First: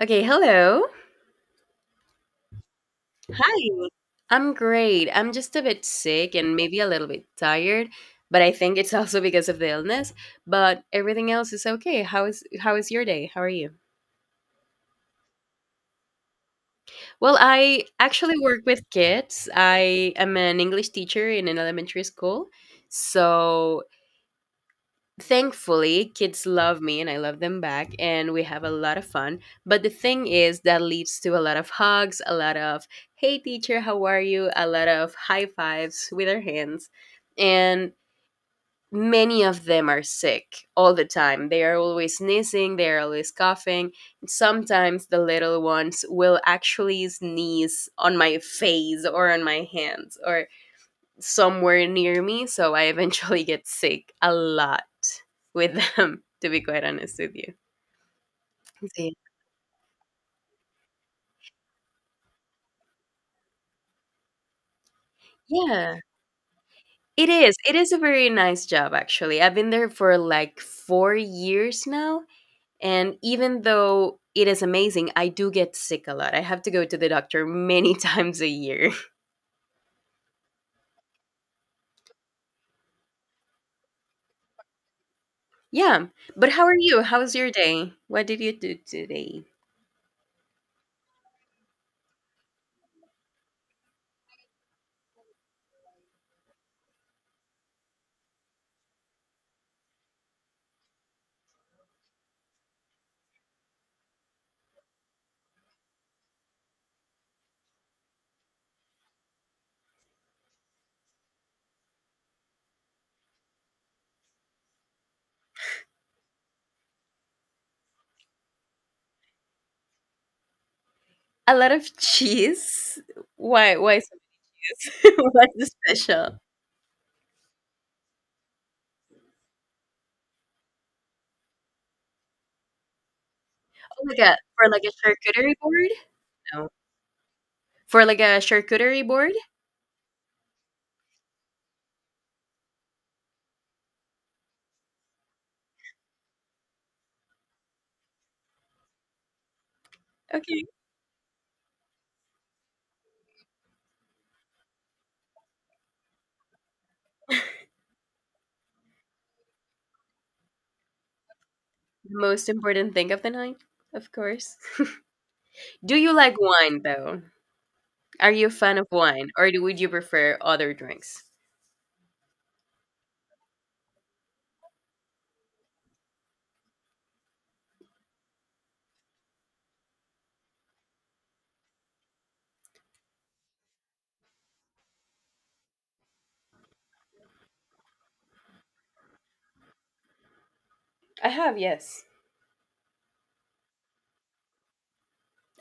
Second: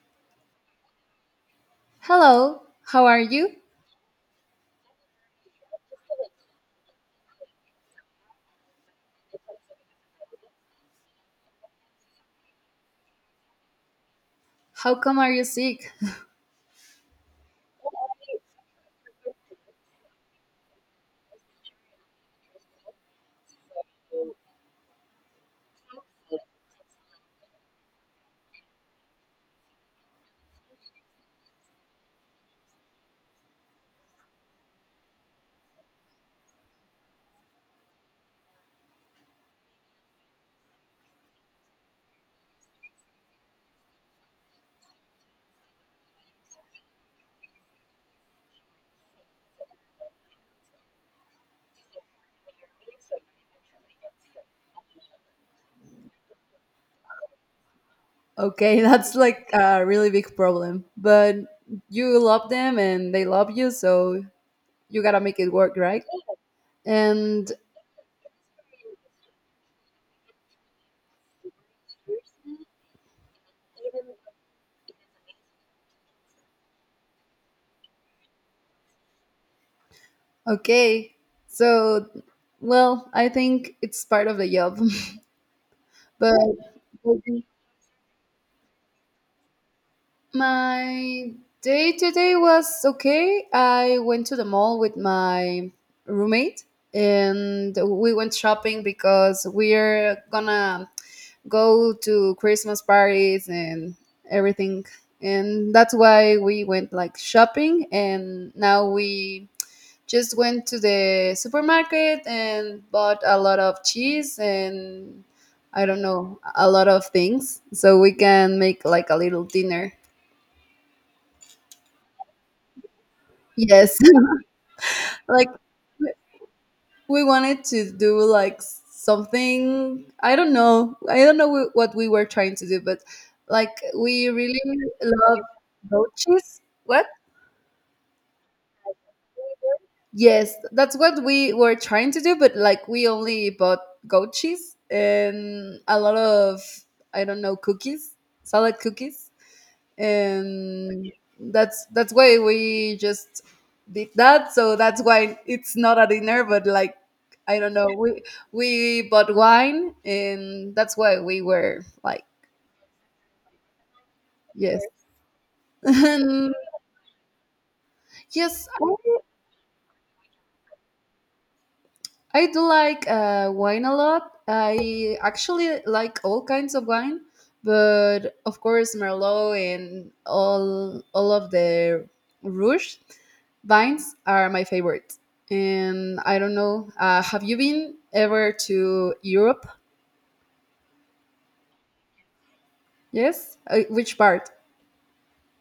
Okay, hello. Hello, how are you? Hi. I'm great. I'm just a bit sick and maybe a little bit tired, but I think it's also because of the illness, but everything else is okay. How is your day? How are you? How come are you sick? Well, I actually work with kids. I am an English teacher in an elementary school. So, thankfully kids love me and I love them back and we have a lot of fun, but the thing is that leads to a lot of hugs, a lot of hey teacher how are you, a lot of high fives with our hands, and many of them are sick all the time. They are always sneezing, they are always coughing. Sometimes the little ones will actually sneeze on my face or on my hands or somewhere near me. So I eventually get sick a lot with them, to be quite honest with you. Okay, that's See. like a really big problem. But you love them and they love you, so you gotta make it work, Yeah. right? It And is. It is a very nice job, actually. I've been there for like 4 years now. And even though it is amazing, I do get sick a lot. I have to go to the doctor many times a year. okay, so, well, I think it's part of the job. Yeah. But But how are you? How's your day? What did you do today? my day today was okay. I went to the mall with my roommate and we went shopping because we're gonna go to Christmas parties and everything. And that's why we went like shopping and now we just went to the supermarket and bought a lot of cheese and I don't know, a lot of things so we can make like a little dinner. A lot of cheese? Why Yes. why so cheese? Like What's special? we wanted to do like something. I don't know what we were trying to do, but like Like we a, really for like a love charcuterie board? goat cheese. No. What? For like a charcuterie board? Yes, that's what we were trying to do, but like we only bought goat cheese and a lot of, I don't know, cookies, salad cookies. Okay. And that's why we just did that, so that's why it's not a dinner, but like, I don't know, we bought wine and that's why we were The like, most important thing of the night, of course. yes. Do you like And wine though? Are you a yes, fan of wine or would you prefer other drinks? I do like wine a lot. I actually like all kinds of wine, but of course Merlot and all of the Rouge vines are my favorite. And I don't know, have you been ever to Europe? I have, yes. Yes. Which part?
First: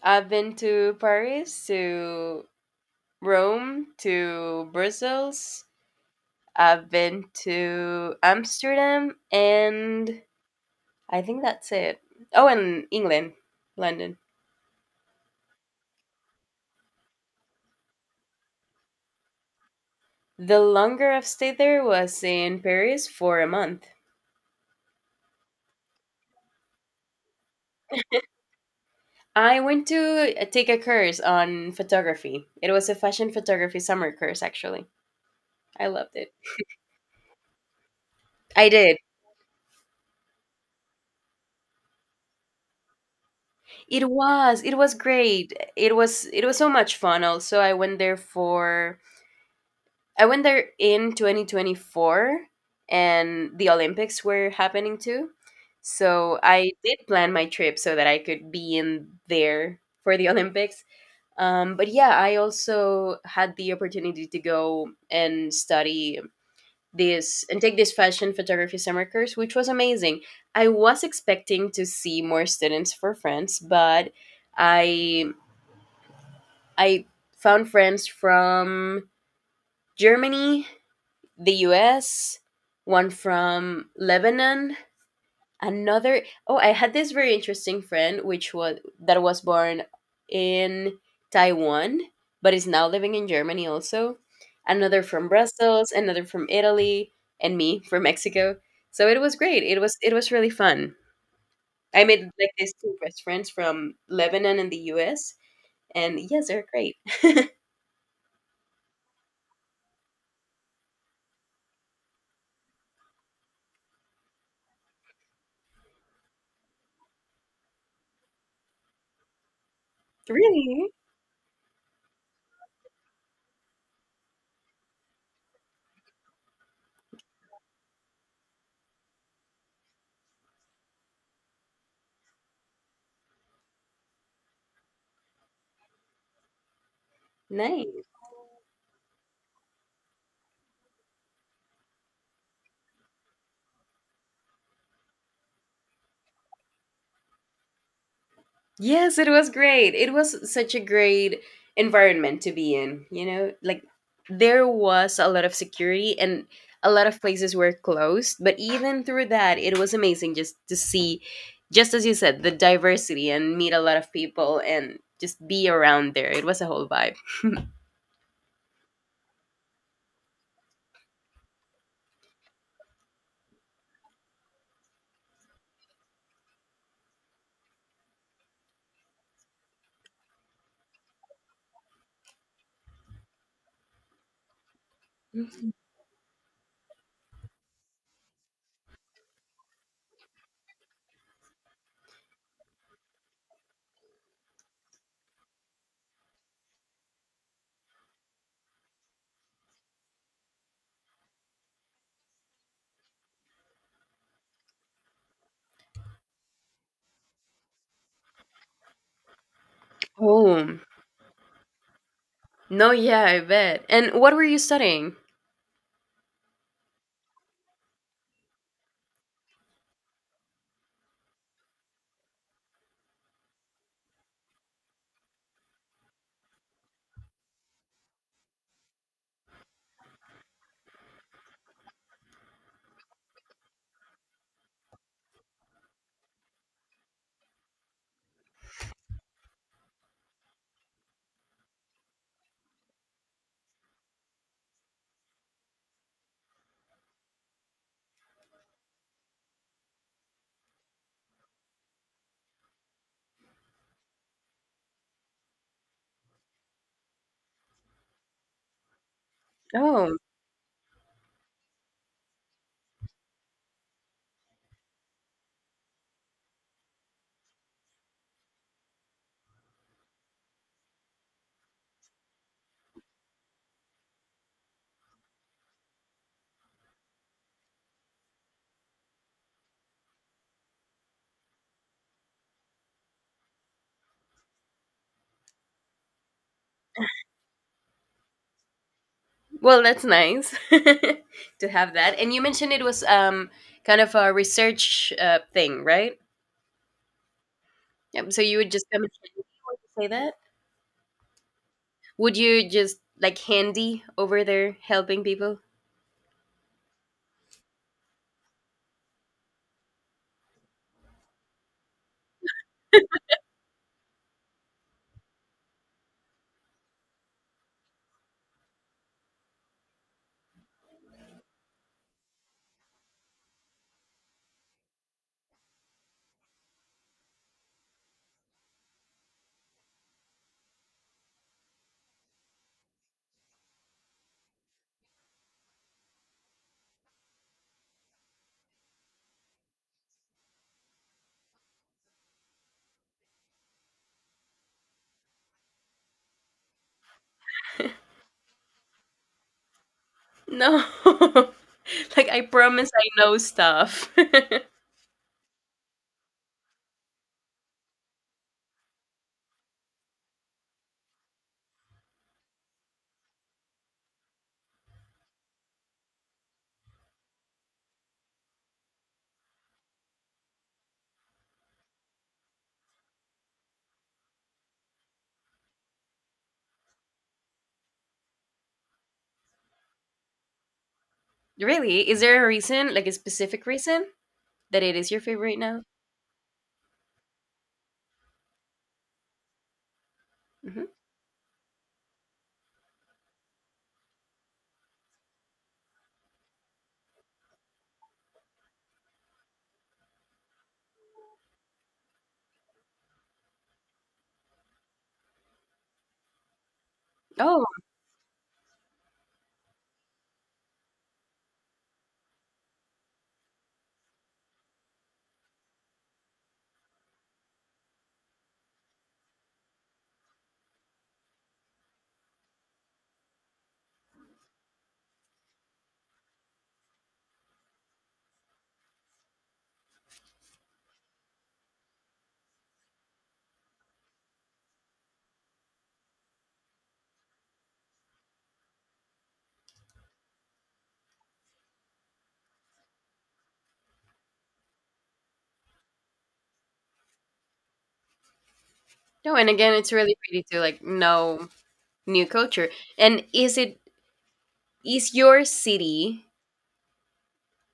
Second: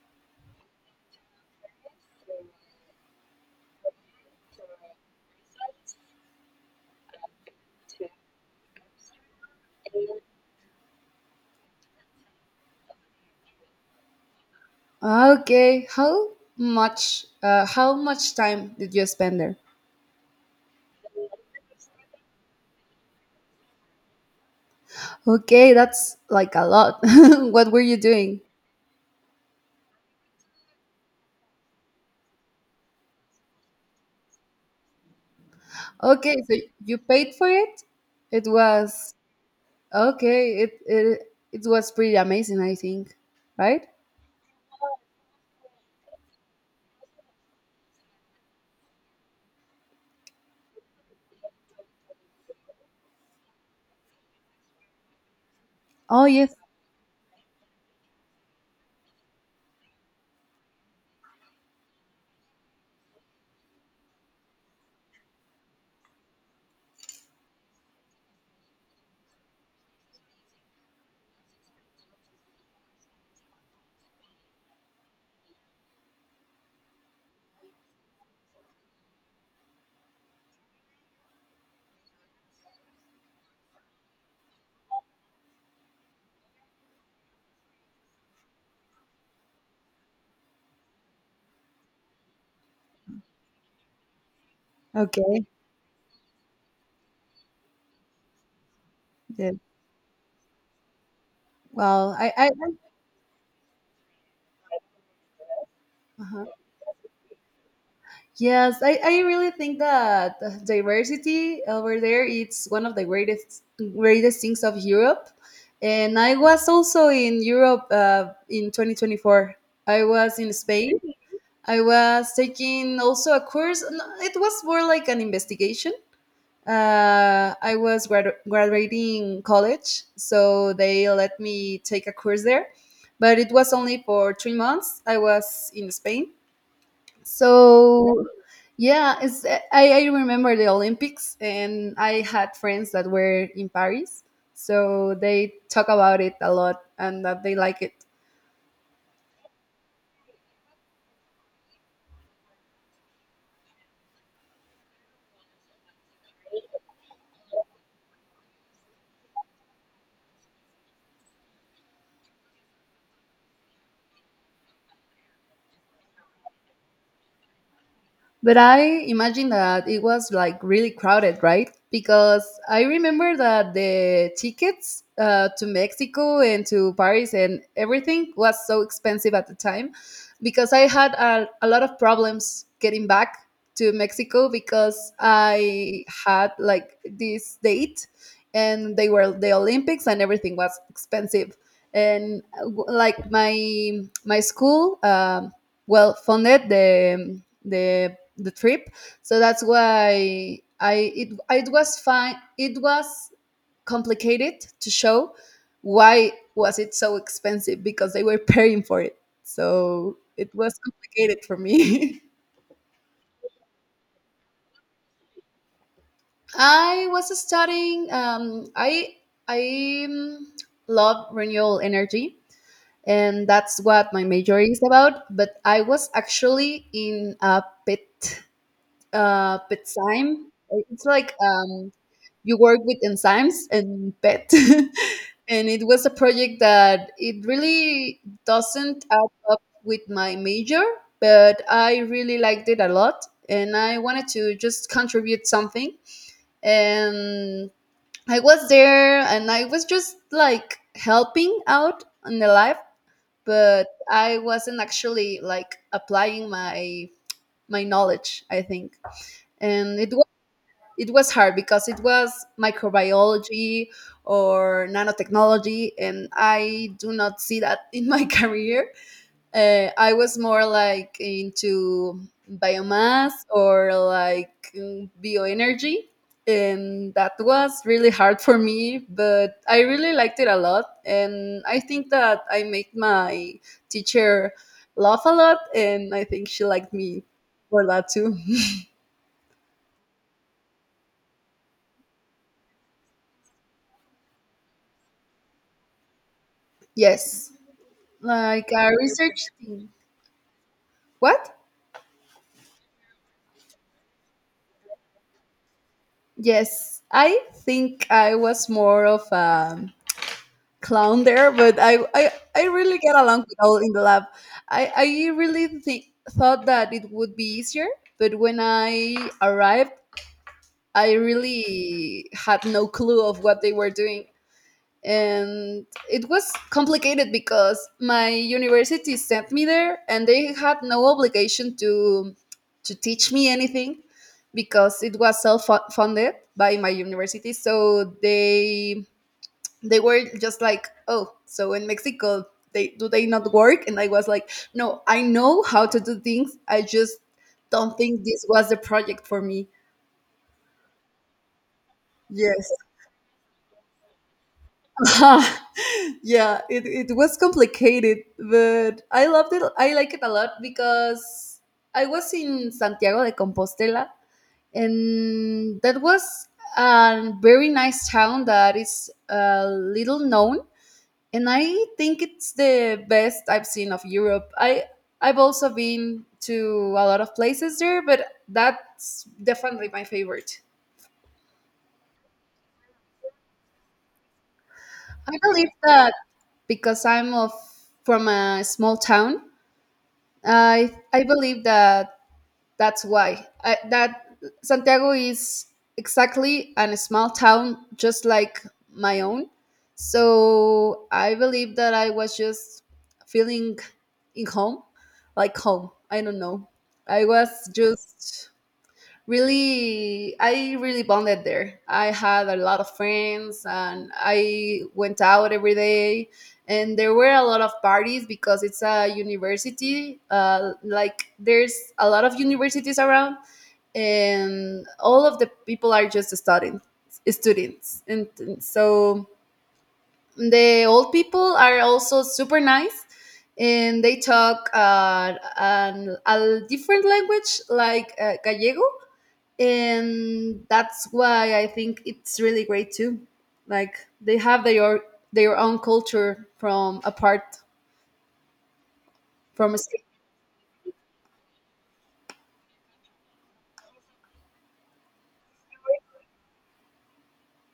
I've been to Paris, to Rome, to Brussels. I've been to Amsterdam and I think that's it. Oh, and England, London. Okay. How much time did you spend there? The longer I've stayed there was in Paris for a month. Okay, that's like a lot. What were you doing? I went to take a course on photography. It was a fashion photography summer course actually. I loved it. Okay, so you paid for it? It I did. was okay. It was pretty amazing, I think, right? It was great. It was so much fun also. I went there in 2024 and the Olympics were happening too. Oh So yes. I did plan my trip so that I could be in there for the Olympics. But yeah, I also had the opportunity to go and study this and take this fashion photography summer course, which was amazing. I was expecting to see more students for France, but I I found friends from Germany, the US, one from Lebanon, another, I had this very interesting friend which was that was born in Taiwan but is now living in Germany also, another from Okay. Brussels, another from Italy, and me from Mexico. So it was Yeah. great, it was really fun. I Well, made like I these two best friends from Lebanon and the US, and uh yes, they're great. yes, I really think that diversity over there, it's one of the greatest things of Europe, and I was also in Europe in 2024. I was in Really Spain. I was taking also a course. No, it was more like an investigation. I was graduating college, so they let me take a course there, but it was only for 3 months. I was in Spain, nice. so yeah, I remember the Olympics, and I had friends that were in Paris, so they talk about it a lot and that they like it. Yes, it was great. It was such a great environment to be in, you know? Like there was a lot of security and a lot of places were closed, but even through that, it was amazing just to see, just as you said, the diversity and meet a lot of people and just be around there. It was a whole vibe. But I imagine that it was like really crowded, right? Because I remember that the tickets to Mexico and to Paris and everything was so expensive at the time because I had a lot of problems getting back to Mexico because Mhm. I had like this date and they were the Olympics and everything was expensive. And like my school, well, funded the trip, so that's why it was fine. It was complicated to show why was it so expensive because they were paying for it, so it was Oh. complicated for me. No, yeah, I bet. And what were you studying? I was studying, I love renewable energy, and that's what my major is about, but I was actually in a pet. Petzyme. It's like, you work with enzymes and pet. And it was a project that it really doesn't add up with my major, but I really liked it a lot. And I wanted to just contribute something. And I was there and I was just like helping out in the life, but I wasn't actually like applying my knowledge, I think, and it Oh. it was hard because it was microbiology or nanotechnology, and I do not see that in my career. Uh, I was more like into biomass or like, bioenergy, and that was really hard for me, but I really liked it a lot, and I think that I made my teacher laugh a lot, and I think she liked me for that too. Well, that's nice to have that. And you mentioned it was kind of a research thing, right? Yes, Yep. So you like would just a come and research thing. say that? What? Would you just like handy over there helping people? Yes, I think I was more of a clown there, but I really get along with all in the lab. I really thought that it would be easier, but when I arrived, I really had no clue of what they were doing. And it was complicated because my university sent me there, and they had no obligation to teach me anything, because it was self-funded by my university. So they were just like, oh, so in Mexico they do they not work? And I was like, no, I know how to do things, I just don't think this was the project for me. No. Like, I promise I know stuff. Yes. Yeah, it was complicated, but I loved it. I like it a lot because I was in Santiago de Compostela, and that was a very nice town that is a little known, and I think it's the best I've seen of Europe. I've also been to a lot of places there, but that's definitely my favorite. Really? Is there a reason, like a specific reason, that it is your I favorite right believe now? that because I'm of from a small town, Hmm. I believe that, that's why I, that Santiago is exactly a small town just like my own. So I believe that I was just feeling in home, like home. I don't know. I was Oh, just really bonded there. I had a lot of friends and I went out every day, and there were a lot of parties because it's a university, like there's a lot of universities around, and all of the people are just studying students, and so the old people are also super nice, and they talk, a different language like, gallego, and that's why I think it's really great too. Like they have their own culture from apart no. And from again, a it's state. really pretty to like know new culture. And is it, is your city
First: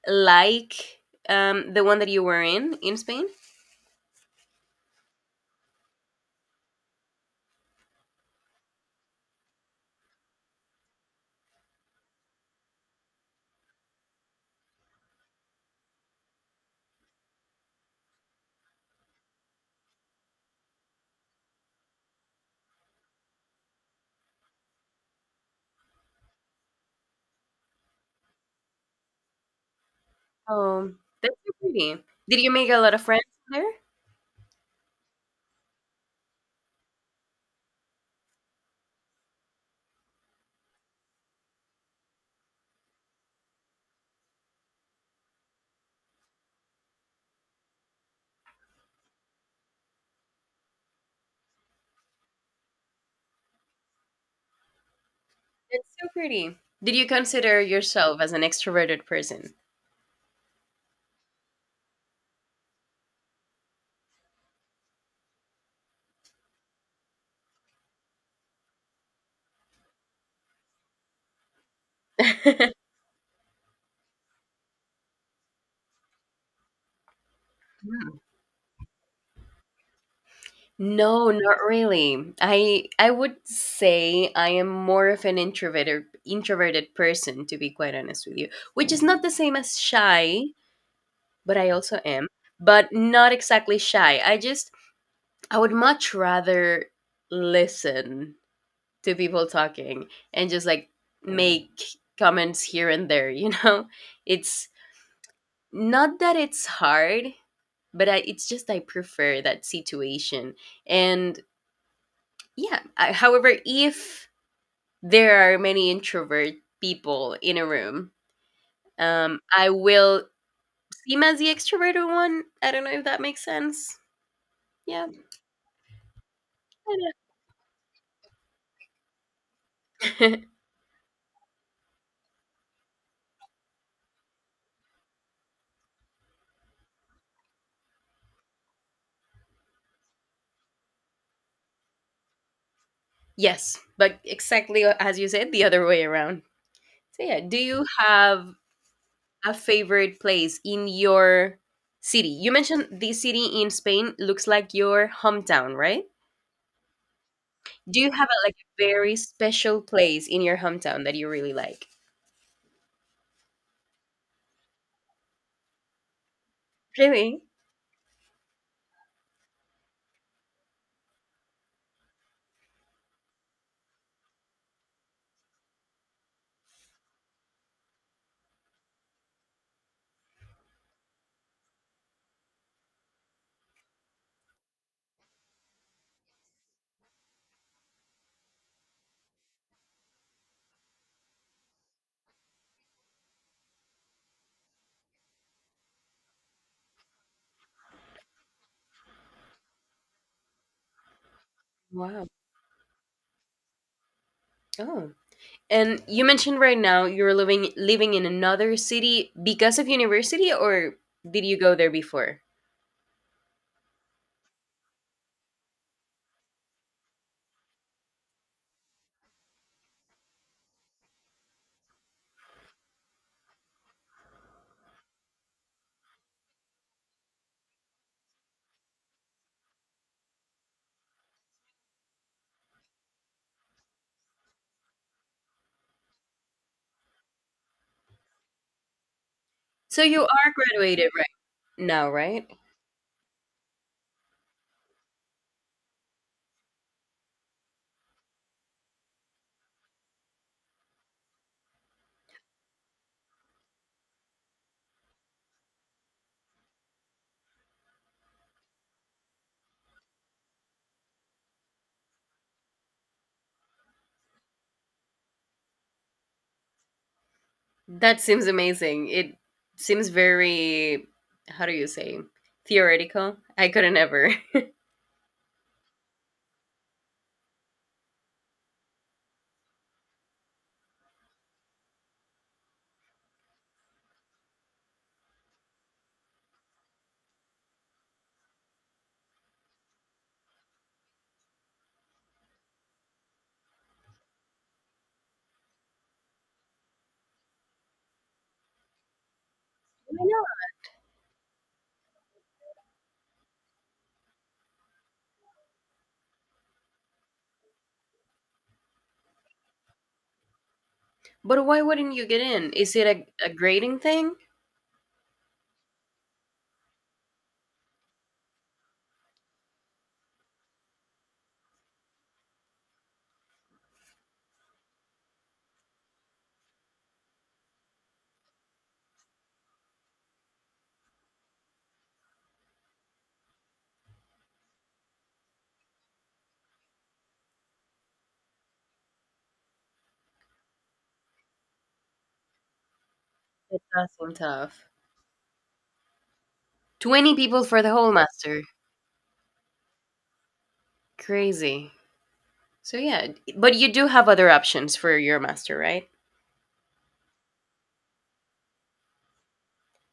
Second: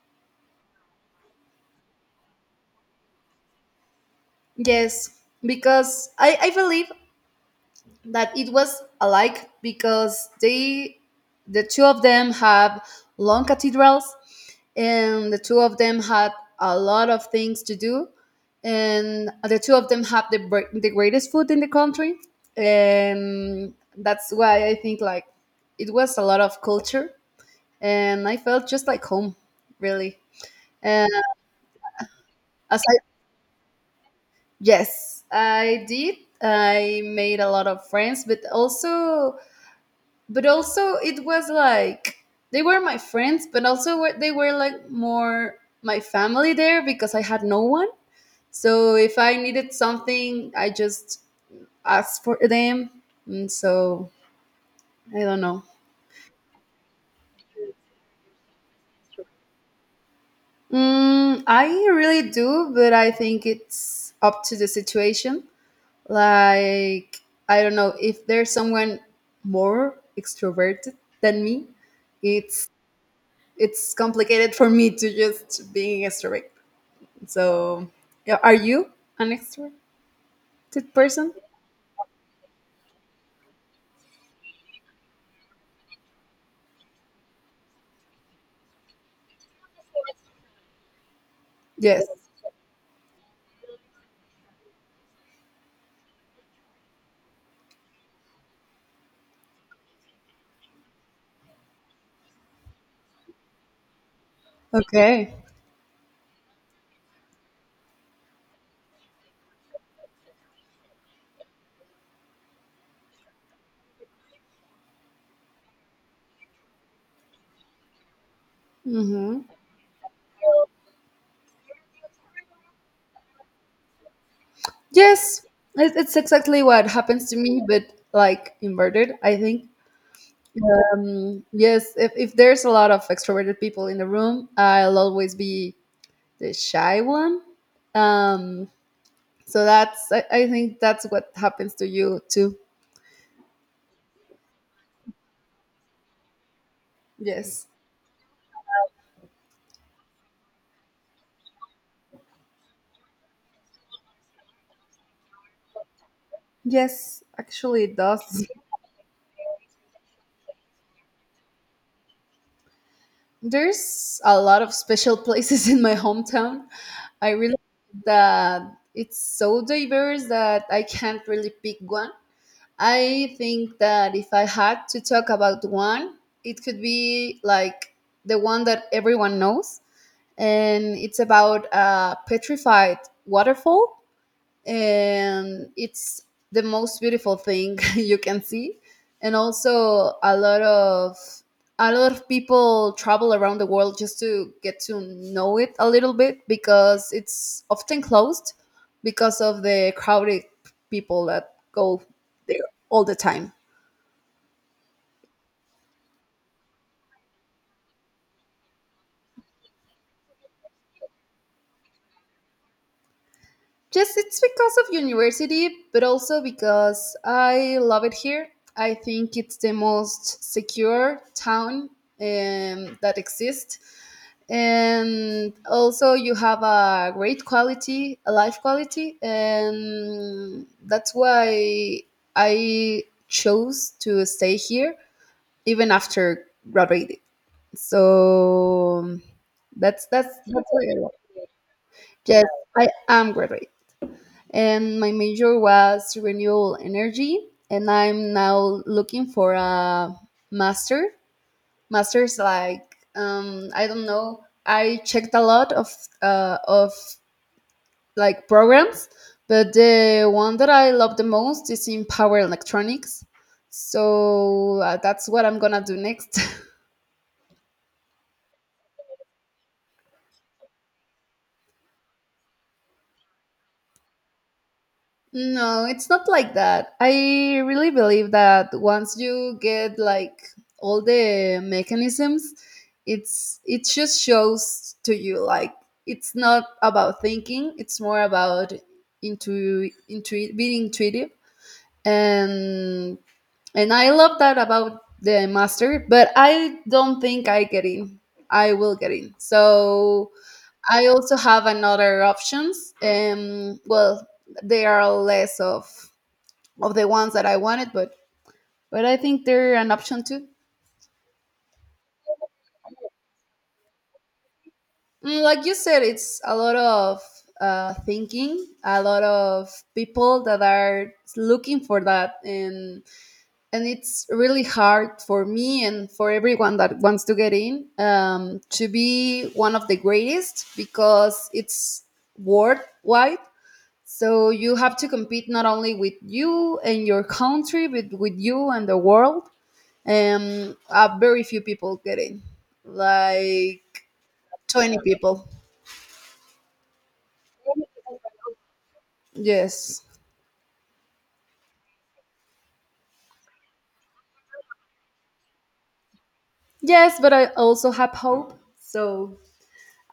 like the one that you were in Spain? Yes, because I believe that it was alike because the two of them have long cathedrals, and the two of them had a lot of things to do, and the two of them have the greatest food in the country, and that's why I think, like, it was a lot of culture, and I felt just like home, really. Oh, And that's so pretty. Did you make a as lot I of friends there? yes, I did. I made a lot of friends, but also it was like they were my friends, but also they were like more my family there, because I had no one, so if I needed something, I just asked for them. And so, I don't know. That's so pretty. Did you consider yourself as an extroverted person? Mm, I really do, but I think it's up to the situation. Like, I don't know if there's someone more extroverted than me. It's it's complicated for me to just being extrovert. So, Mm. yeah, are you an extroverted No, person? not really. I would say I am more of an introverted person to be quite honest with you, which is not the same as shy, but I also Yes. am, but not exactly shy. I just, I would much rather listen to people talking and just like make comments here and there, you know. It's Okay. not that it's hard, but I, it's just I prefer that situation. And yeah, I, however, if there are many introvert people in a room, Mm-hmm. I will seem as the extroverted one. I don't know if that makes sense. Yeah. Yes, it's exactly what happens to me, but like inverted, I think. Kinda. Yes, if there's a lot of extroverted people in the room, I'll always be the shy one. Um, so that's, I think that's what happens to you too. Yes, but exactly as you said, the other way around. So yeah, do Yes. you have a favorite place in your city? You mentioned this city in Spain looks like your hometown, right? Yes, actually, it Do you have a, does. like a very special place in your hometown that you really like? There's a lot of special places in my hometown. I Really? realized that it's so diverse that I can't really pick one. I think that if I had to talk about one, it could be like the one that everyone knows, and it's about a petrified waterfall, and it's the most beautiful thing you can see. And also, a lot of people travel around the world just to get to know it a little bit, because it's often closed because of the crowded people that go Wow. there all the time. Oh. And you mentioned right now you're living in another city because of university, or did you go there before? Just, it's because of university, but also because I love it here. I think it's the most secure town, that exists. And also, you have a great quality, a life quality, and that's why I chose to stay here even after graduating. So, So that's you that's are that's why I graduated love. right now, Yes, right? I am graduate, and my major was renewable energy, and I'm now looking for a master masters. Like, I don't know, I checked a lot of like programs, but the one that I love the most is in power electronics. So, that's what I'm gonna do next. That seems amazing. It seems very, how do you say? Theoretical. I couldn't ever. I. No, it's not like that. I really believe that once you get like all the mechanisms, it just shows to you, like, it's not about thinking, it's more about being intuitive, and I love that about the master, but I don't think I get in. I will get in. So I also have another options. Well, they are less of the ones that I wanted, but I think they're an option too. But why wouldn't you get in? Is it a grading thing? Like you said, it's a lot of thinking, a lot of people that are looking for that, and it's really hard for me and for everyone that wants to get in, to be one of the greatest, because it's worldwide. So you have to compete not only with you and your country, but with you and the world. Very few people get in, It like does seem tough. 20 people. 20 people for the whole master. yes Crazy. So, yeah, but you do have other options for your master, right? yes, but I also have hope, so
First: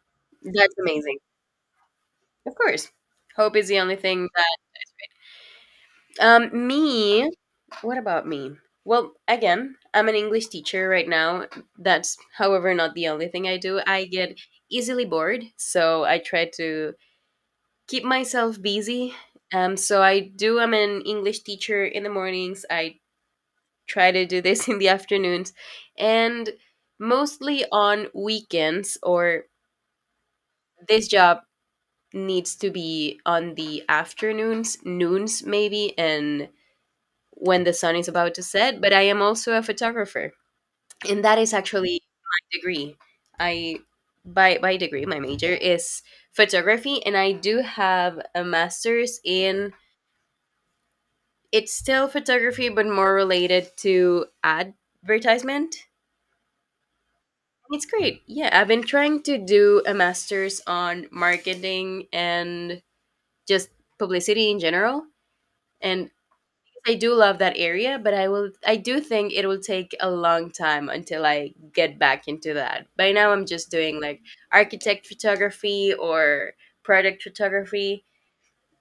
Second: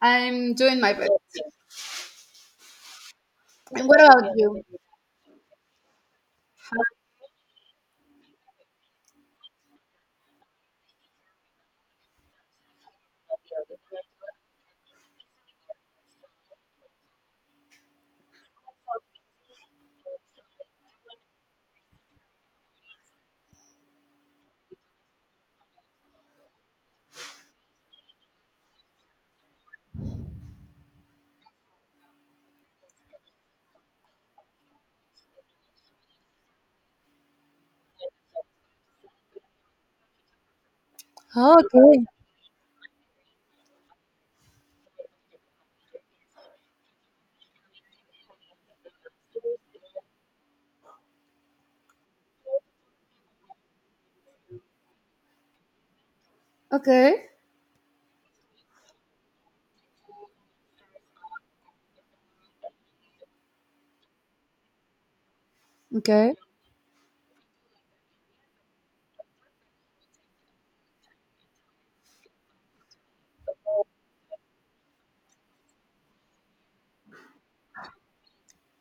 I'm That's doing my best. amazing. Of course. Hope is the And only what thing about that. you? Me, what about me? Well, again, I'm an English teacher right now. That's, however, not the only thing I do. I get easily bored, so I try to keep myself busy. So I do. I'm an English teacher in the mornings. I try to do this in the afternoons, and mostly on weekends. Or this job needs to be on the afternoons, noons maybe, and when the sun is about to set. But I am also a photographer, and that is Oh, actually my degree. I, by degree, my major is photography, and I do have a master's in, it's still photography, but more related to advertisement. okay It's great. Yeah, I've been trying to do a master's on marketing and just publicity in general. And okay I do love that area, but I will, I do think it will take a long time until I get back into that. By now I'm just doing like architect photography or product photography.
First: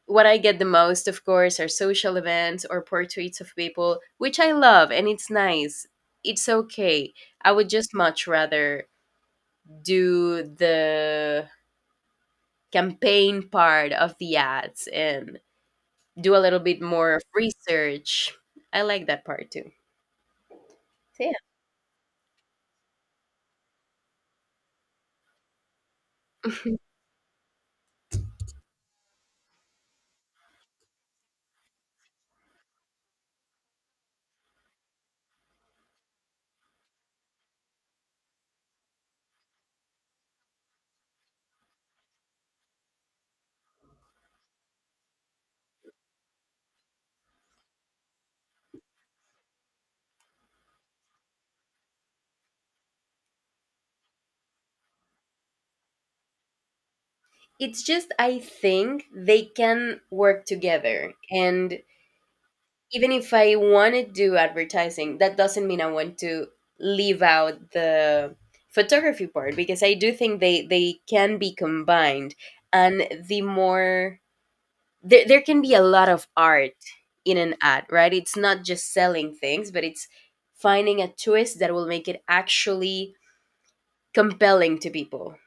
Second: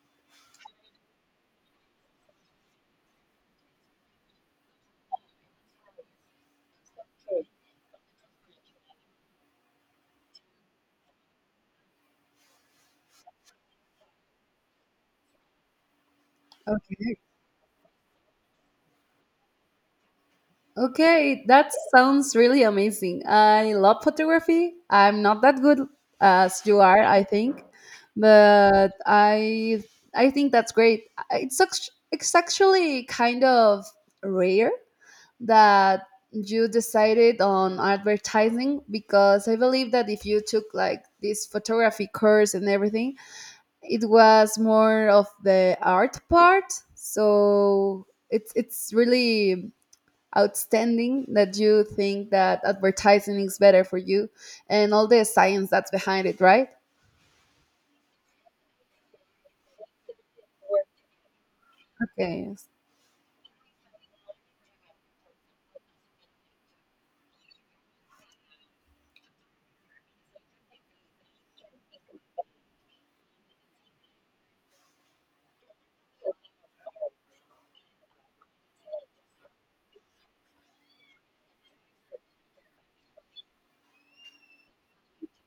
What I get the most, of course, are social events or portraits of people, which I love and it's nice. It's okay. I would just much rather do the campaign part of the ads and do a little bit more okay of research. I like that part too. So, yeah. okay. That sounds really amazing. I love photography. I'm not that good as you are, I think, but I think that's great. It's actually kind of rare that you decided on advertising, because I believe that if you took like this photography course and everything, it was more of the art part. So it's really outstanding that you think that advertising is better for you and all the science that's behind it, right? It's just, I think they can work together. And Okay. even if I want to do advertising, that doesn't mean I want to leave out the photography part, because I do think they can be combined, and the more, there can be a lot of art in an ad, right? It's not just selling things, but it's finding a twist that will make it actually compelling to people.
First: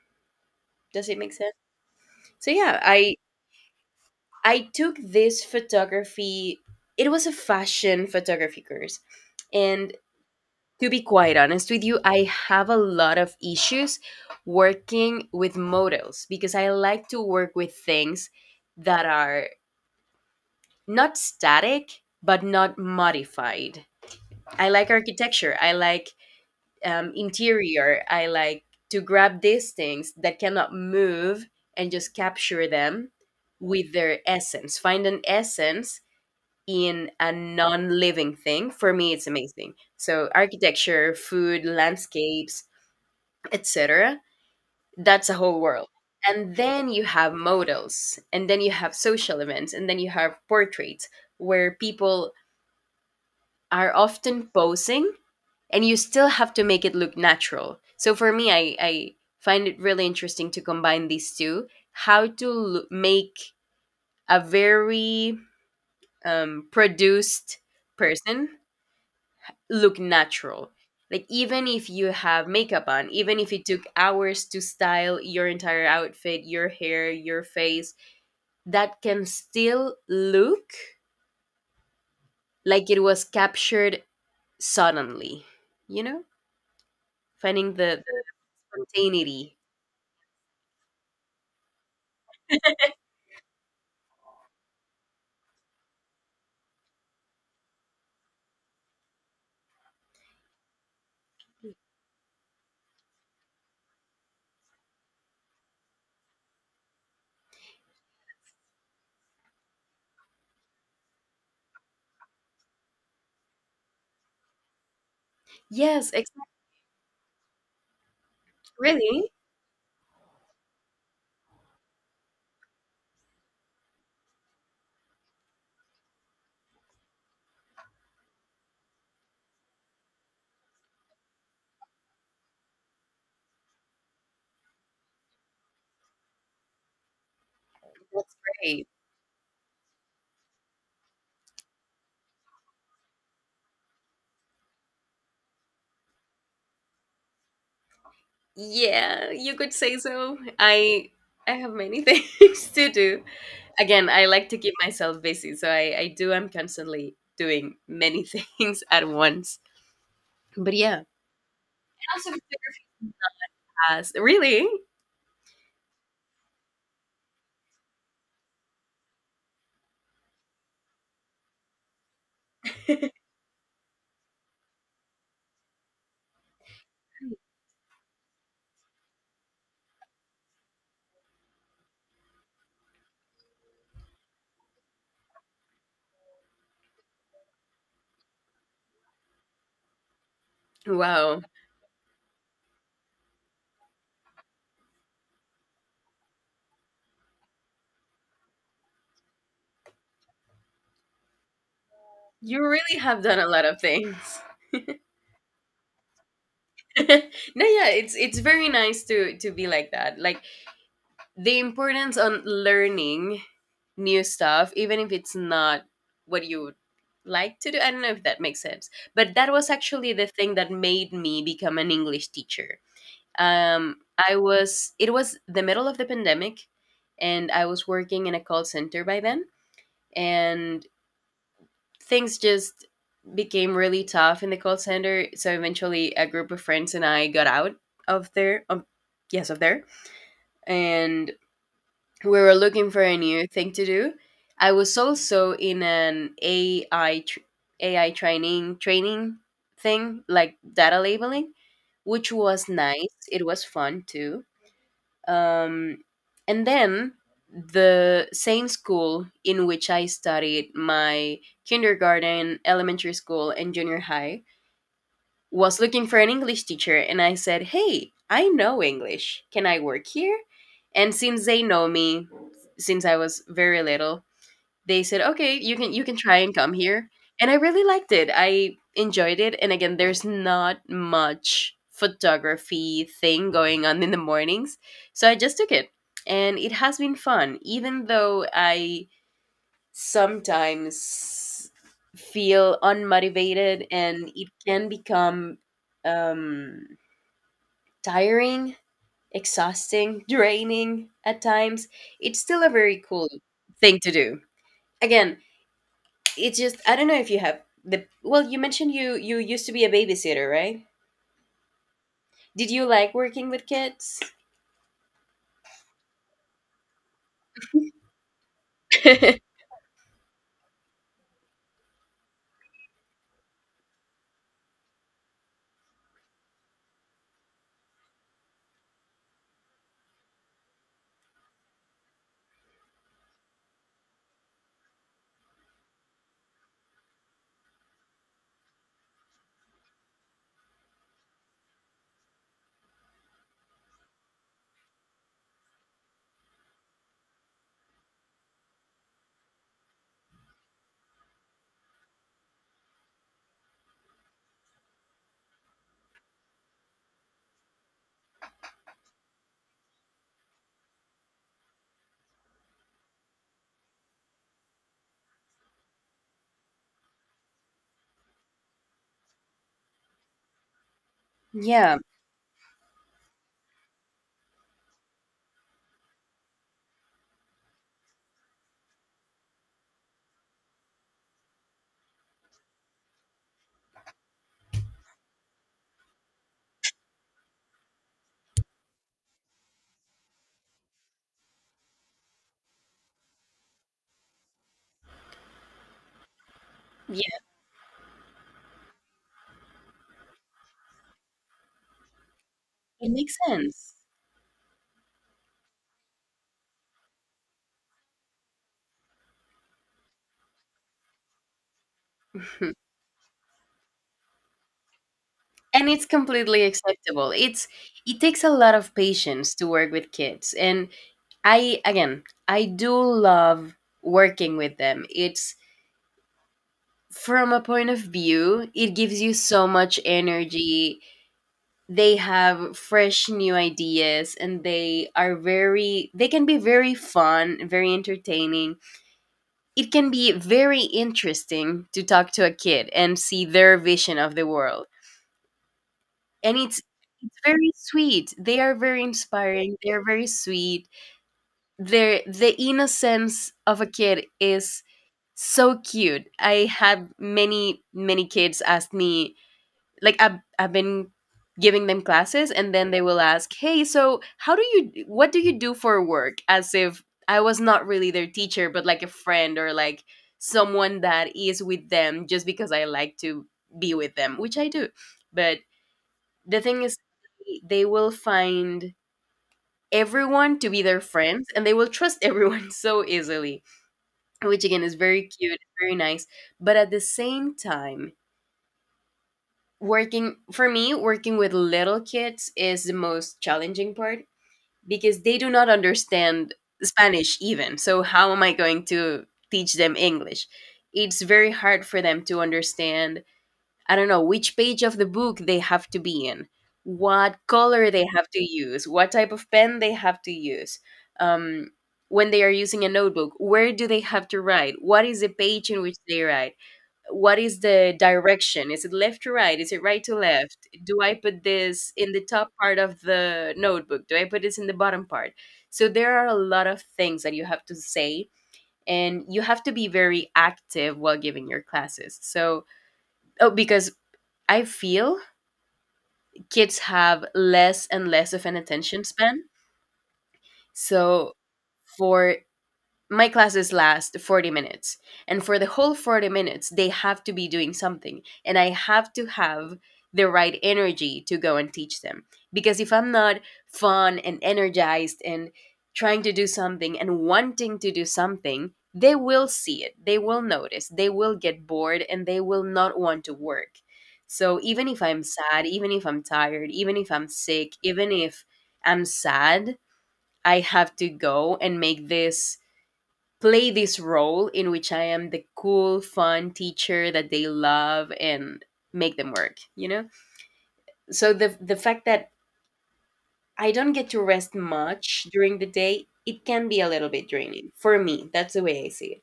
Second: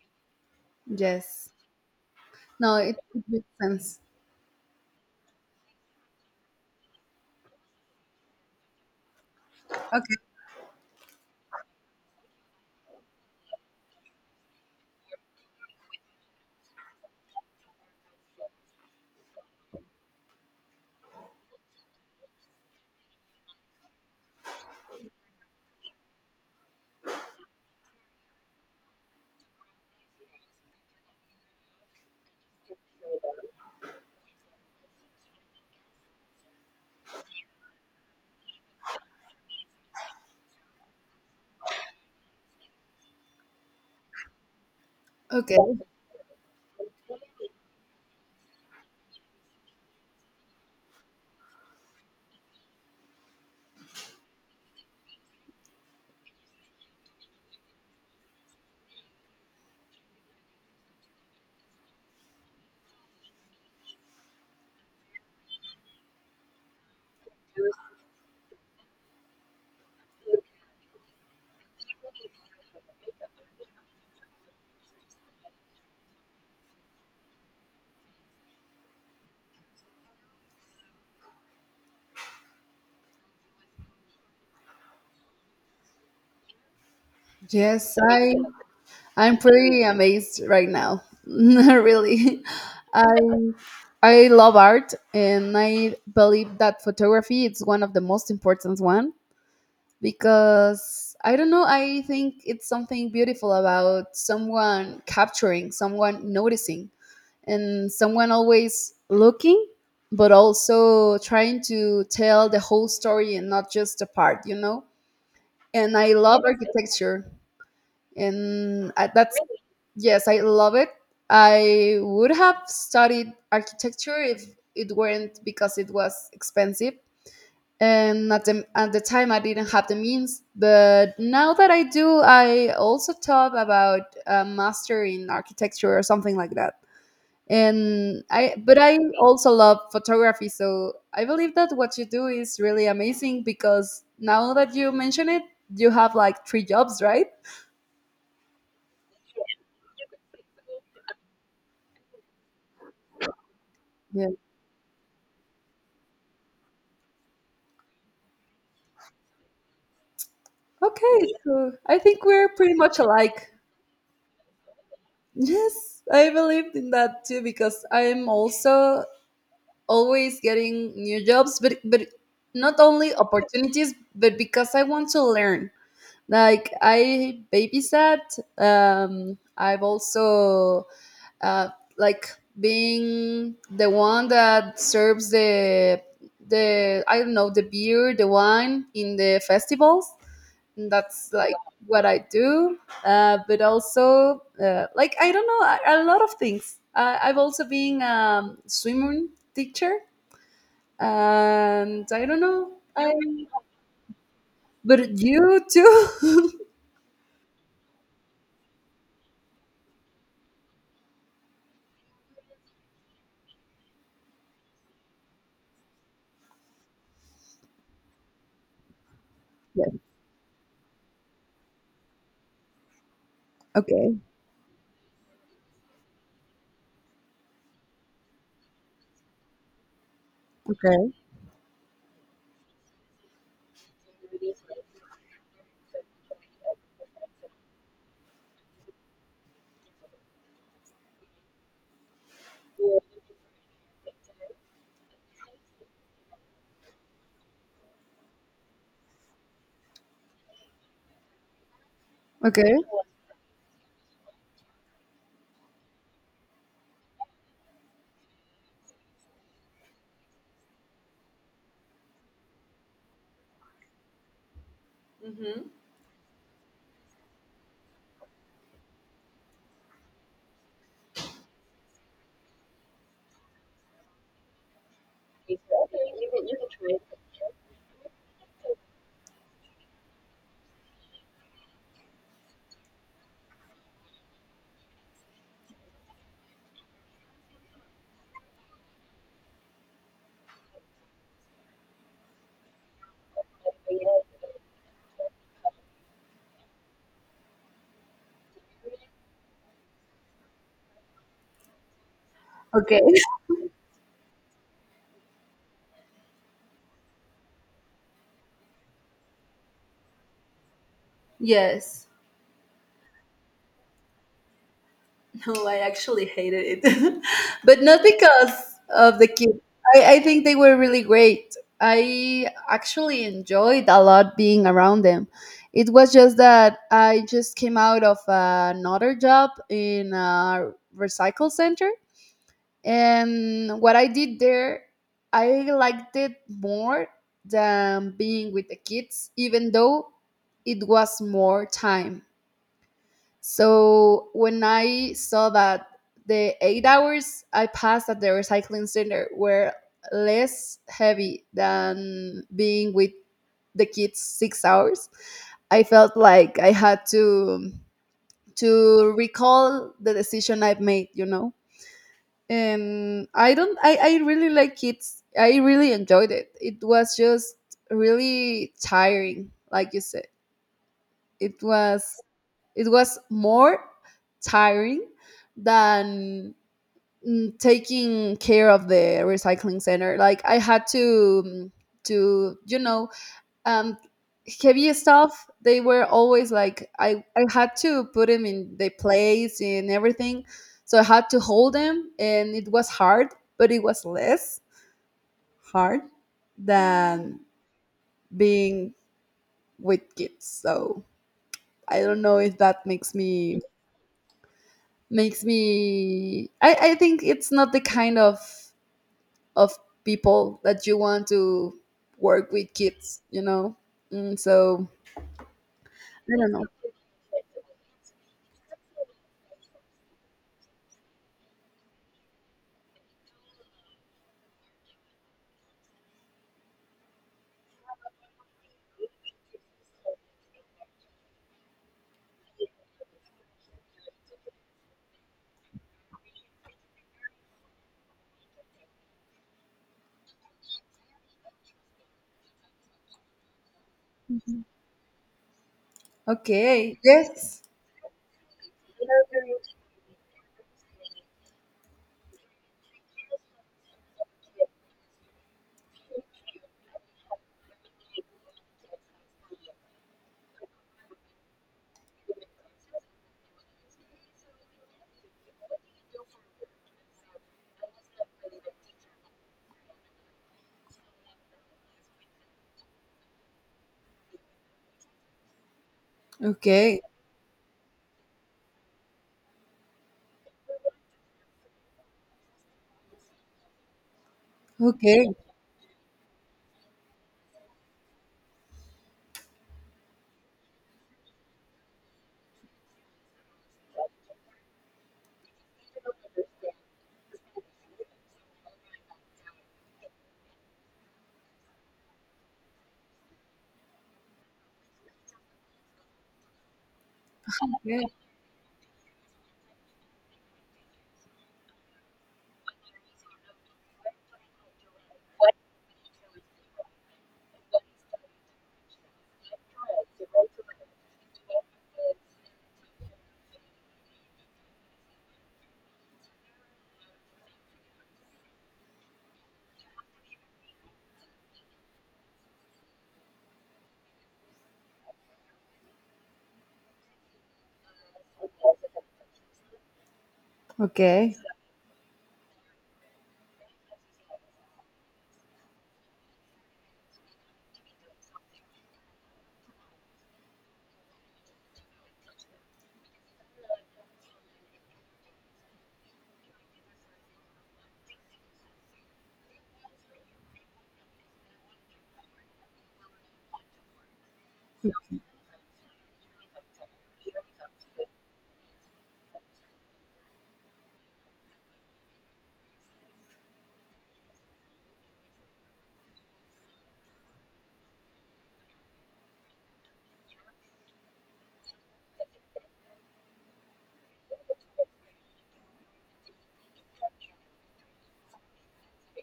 Does it make Yes. sense? So No, yeah, I it makes sense. I took this photography. It was a fashion photography course and, Okay. to be quite honest with you, I have a lot of issues working with modals because I like to work with things that are not static but not modified. I like architecture, I like interior, I like to grab these things that cannot move and just capture them with their essence. Find an essence in a non living thing. For me, it's amazing. So, architecture, food, landscapes, etc. That's a Okay. whole world. And then you have models, and then you have social events, and then you have portraits where people are often posing, and you still have to make it look natural. So for me, I find it really interesting to combine these two, how to make a very produced person look natural. Like even if you have makeup on, even if it took hours to style your entire outfit, your hair, your face, that can still look like it was captured suddenly. You know? Finding Yes, the I'm spontaneity. pretty amazed right now. Really. I I love art, and I believe that photography is one of the most important one, because I don't know, I think it's something beautiful about someone capturing, someone noticing, and someone always looking, but also trying to tell the whole story and not just a part, you know? And Yes, I love exactly. architecture, Really? that's— Yes, I love it. I would have studied architecture if it weren't because it was expensive. And at the time, I didn't have the means. But now that I do, I also thought about a master in architecture or something like that. And That's I, but great. I also love photography. So I believe that what you do is really amazing, because now that you mention it, you have like three jobs, right? Yeah, you could say so. I have many things to do. Again, I Yeah. like to keep myself busy, so I do. I'm constantly doing many things at once. But yeah, and Okay, so I think also we're pretty much photography alike. class. Really? Yes, I believed in that too because I'm also always getting new jobs, but not only opportunities, but because I want to learn. Like I babysat. I've also uh, like being the one that serves the I don't know, the beer, the wine in the festivals, and that's Wow, like what I do. But also, like I don't know, a lot of things. I've also been swimming teacher, and I don't you know. really I— have done a lot of things. but you too. No, yeah, it's very nice to be like that. Like the importance on learning new stuff, even if it's not what you would like to do. I don't know if that makes sense, but that was Yes. actually the thing that made me become an English teacher. Okay. I was It was the middle of the pandemic, and I was working in a call center by then. And Okay. things just became really tough in the call center, so eventually a group of friends and I got out of there. Yes, of there. And we were looking for a new thing to do. I was also in an AI training thing, like data labeling, which was Okay. nice. It was fun too. Um, and then the same school in which I studied my kindergarten, elementary school, and junior high was looking for an English teacher. And I said, "Hey, I know English. Can I work here?" And since they know me since I was very little, they said, "Okay, you can try and come here." And I really liked it. I enjoyed it. And again, there's not much photography thing going on in the mornings. So I just took it. And it has been fun, even though I sometimes feel unmotivated, and it can become um, tiring, exhausting, draining at times. It's still a very Okay. cool thing to do. Again, it's just, I don't know if you have the, well, you mentioned you used to be a babysitter, right? Yes. Did you like working with kids? Oh, I actually hated it, but not because of the Yeah. kids. I think they were really great. I actually enjoyed a lot being around them. It was just that I just came out of another job in a recycle center. And what I did there, I liked it more than being with the kids, even though it was more time. So when I saw that the 8 hours I passed at the recycling center were less heavy than being with the kids 6 hours, I felt like I had to recall the decision I've made, you know. And I don't I really like kids. I really enjoyed it. It was just really tiring, like you said. It Yeah. was it was more tiring than taking care of the recycling center. Like I had to, you know, um, heavy stuff. They were always like— I had to put them in the place and everything, so I had to hold them, and it was hard, but it was less hard than Yeah, being with kids. So I don't know if that it makes makes me— sense. makes me— I think it's not the kind of people that you want to work with Mhm. kids, you know. So— And it's i don't completely know acceptable. It's it takes a lot of patience to work with kids. And I again, I do love working with them. It's, from a point of view, it gives you so much energy. They have fresh new ideas, and they are very, they can be very fun, very entertaining. It can be very interesting to talk to a kid and see their vision of the Mhm. world. And Okay, it's yes. very sweet. They are very inspiring, they are very sweet. The innocence of a kid is so cute. I have many, many kids ask me, like, I've been giving them classes, and then they will ask, "Hey, so how do you, what do you do for work?" As if I was not really their teacher, but like a friend, or like someone that is with them just because I like to be with them, which I do. But the thing is, okay they will find everyone to be their friends, and they will trust everyone so easily, which again is very okay cute, very nice. But at the same time, working for me working with little kids is the most challenging part, because they do not understand Spanish even, so how am I going to teach them English? It's very hard for them to understand. I don't know which page of the book they have to be in, what color okay they have to use, what type of pen they have to use, um, when they are using a notebook, where do they have to write, what is the page in which they write, what is the direction, is it left to right, is it right to left, do I put this in the top part of the notebook, do I put this in the bottom part? So there are a lot of things that you have to say. And you have to be very active while giving your classes. So, oh, because I feel kids have less and less of an attention span. So okay for my classes last 40 minutes, and for the whole 40 minutes they have to be doing something, and I have to have the right energy to go and teach them. Because if I'm not fun and energized and trying to do something and wanting to do something, they will see it, they will notice, they will get bored, and they will not want to work. So even if I'm sad, even if I'm tired, even if I'm sick, even if I'm sad, I have to go and make this, play this role in which I am the cool, fun teacher that they love, and make them work, you know? So the fact that I don't get to rest much during the day, it can be a little bit draining for me. That's the way I see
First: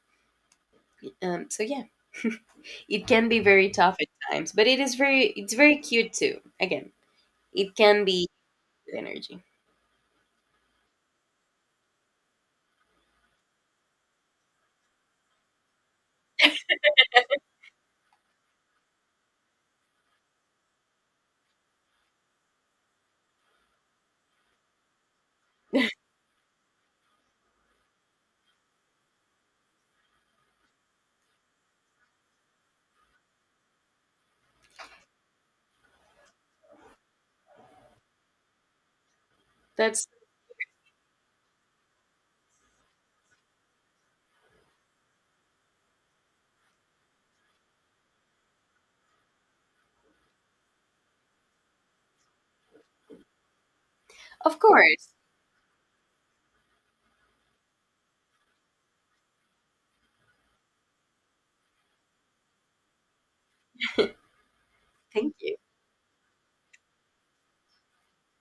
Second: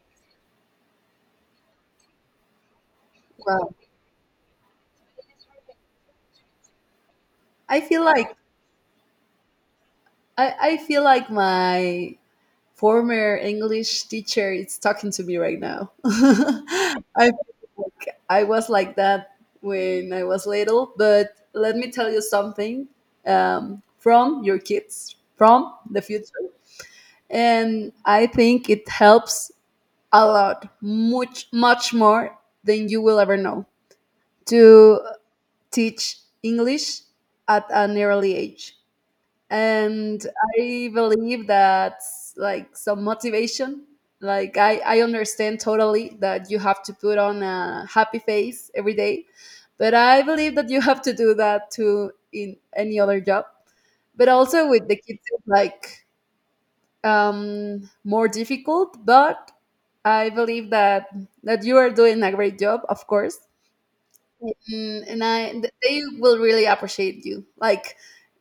it. So yeah, it can be very wow. tough at times, but it is very, it's very cute too. Again, it i feel can be like energy. I feel like my former English teacher is talking to me right now. I Like, I was like that when I was little, but let me tell you something, from your kids, from the future, and I think it helps a lot, much much more than you will ever know, to teach English at an early age. That's And I believe that, like, some motivation— like I understand totally that you have to put on a happy face every day, but I believe that you have to do that too in any other job. But of also with the course. kids, it's like more difficult. But I believe that that you are doing a great job, of course. Mm, and Thank you. They will really appreciate you, like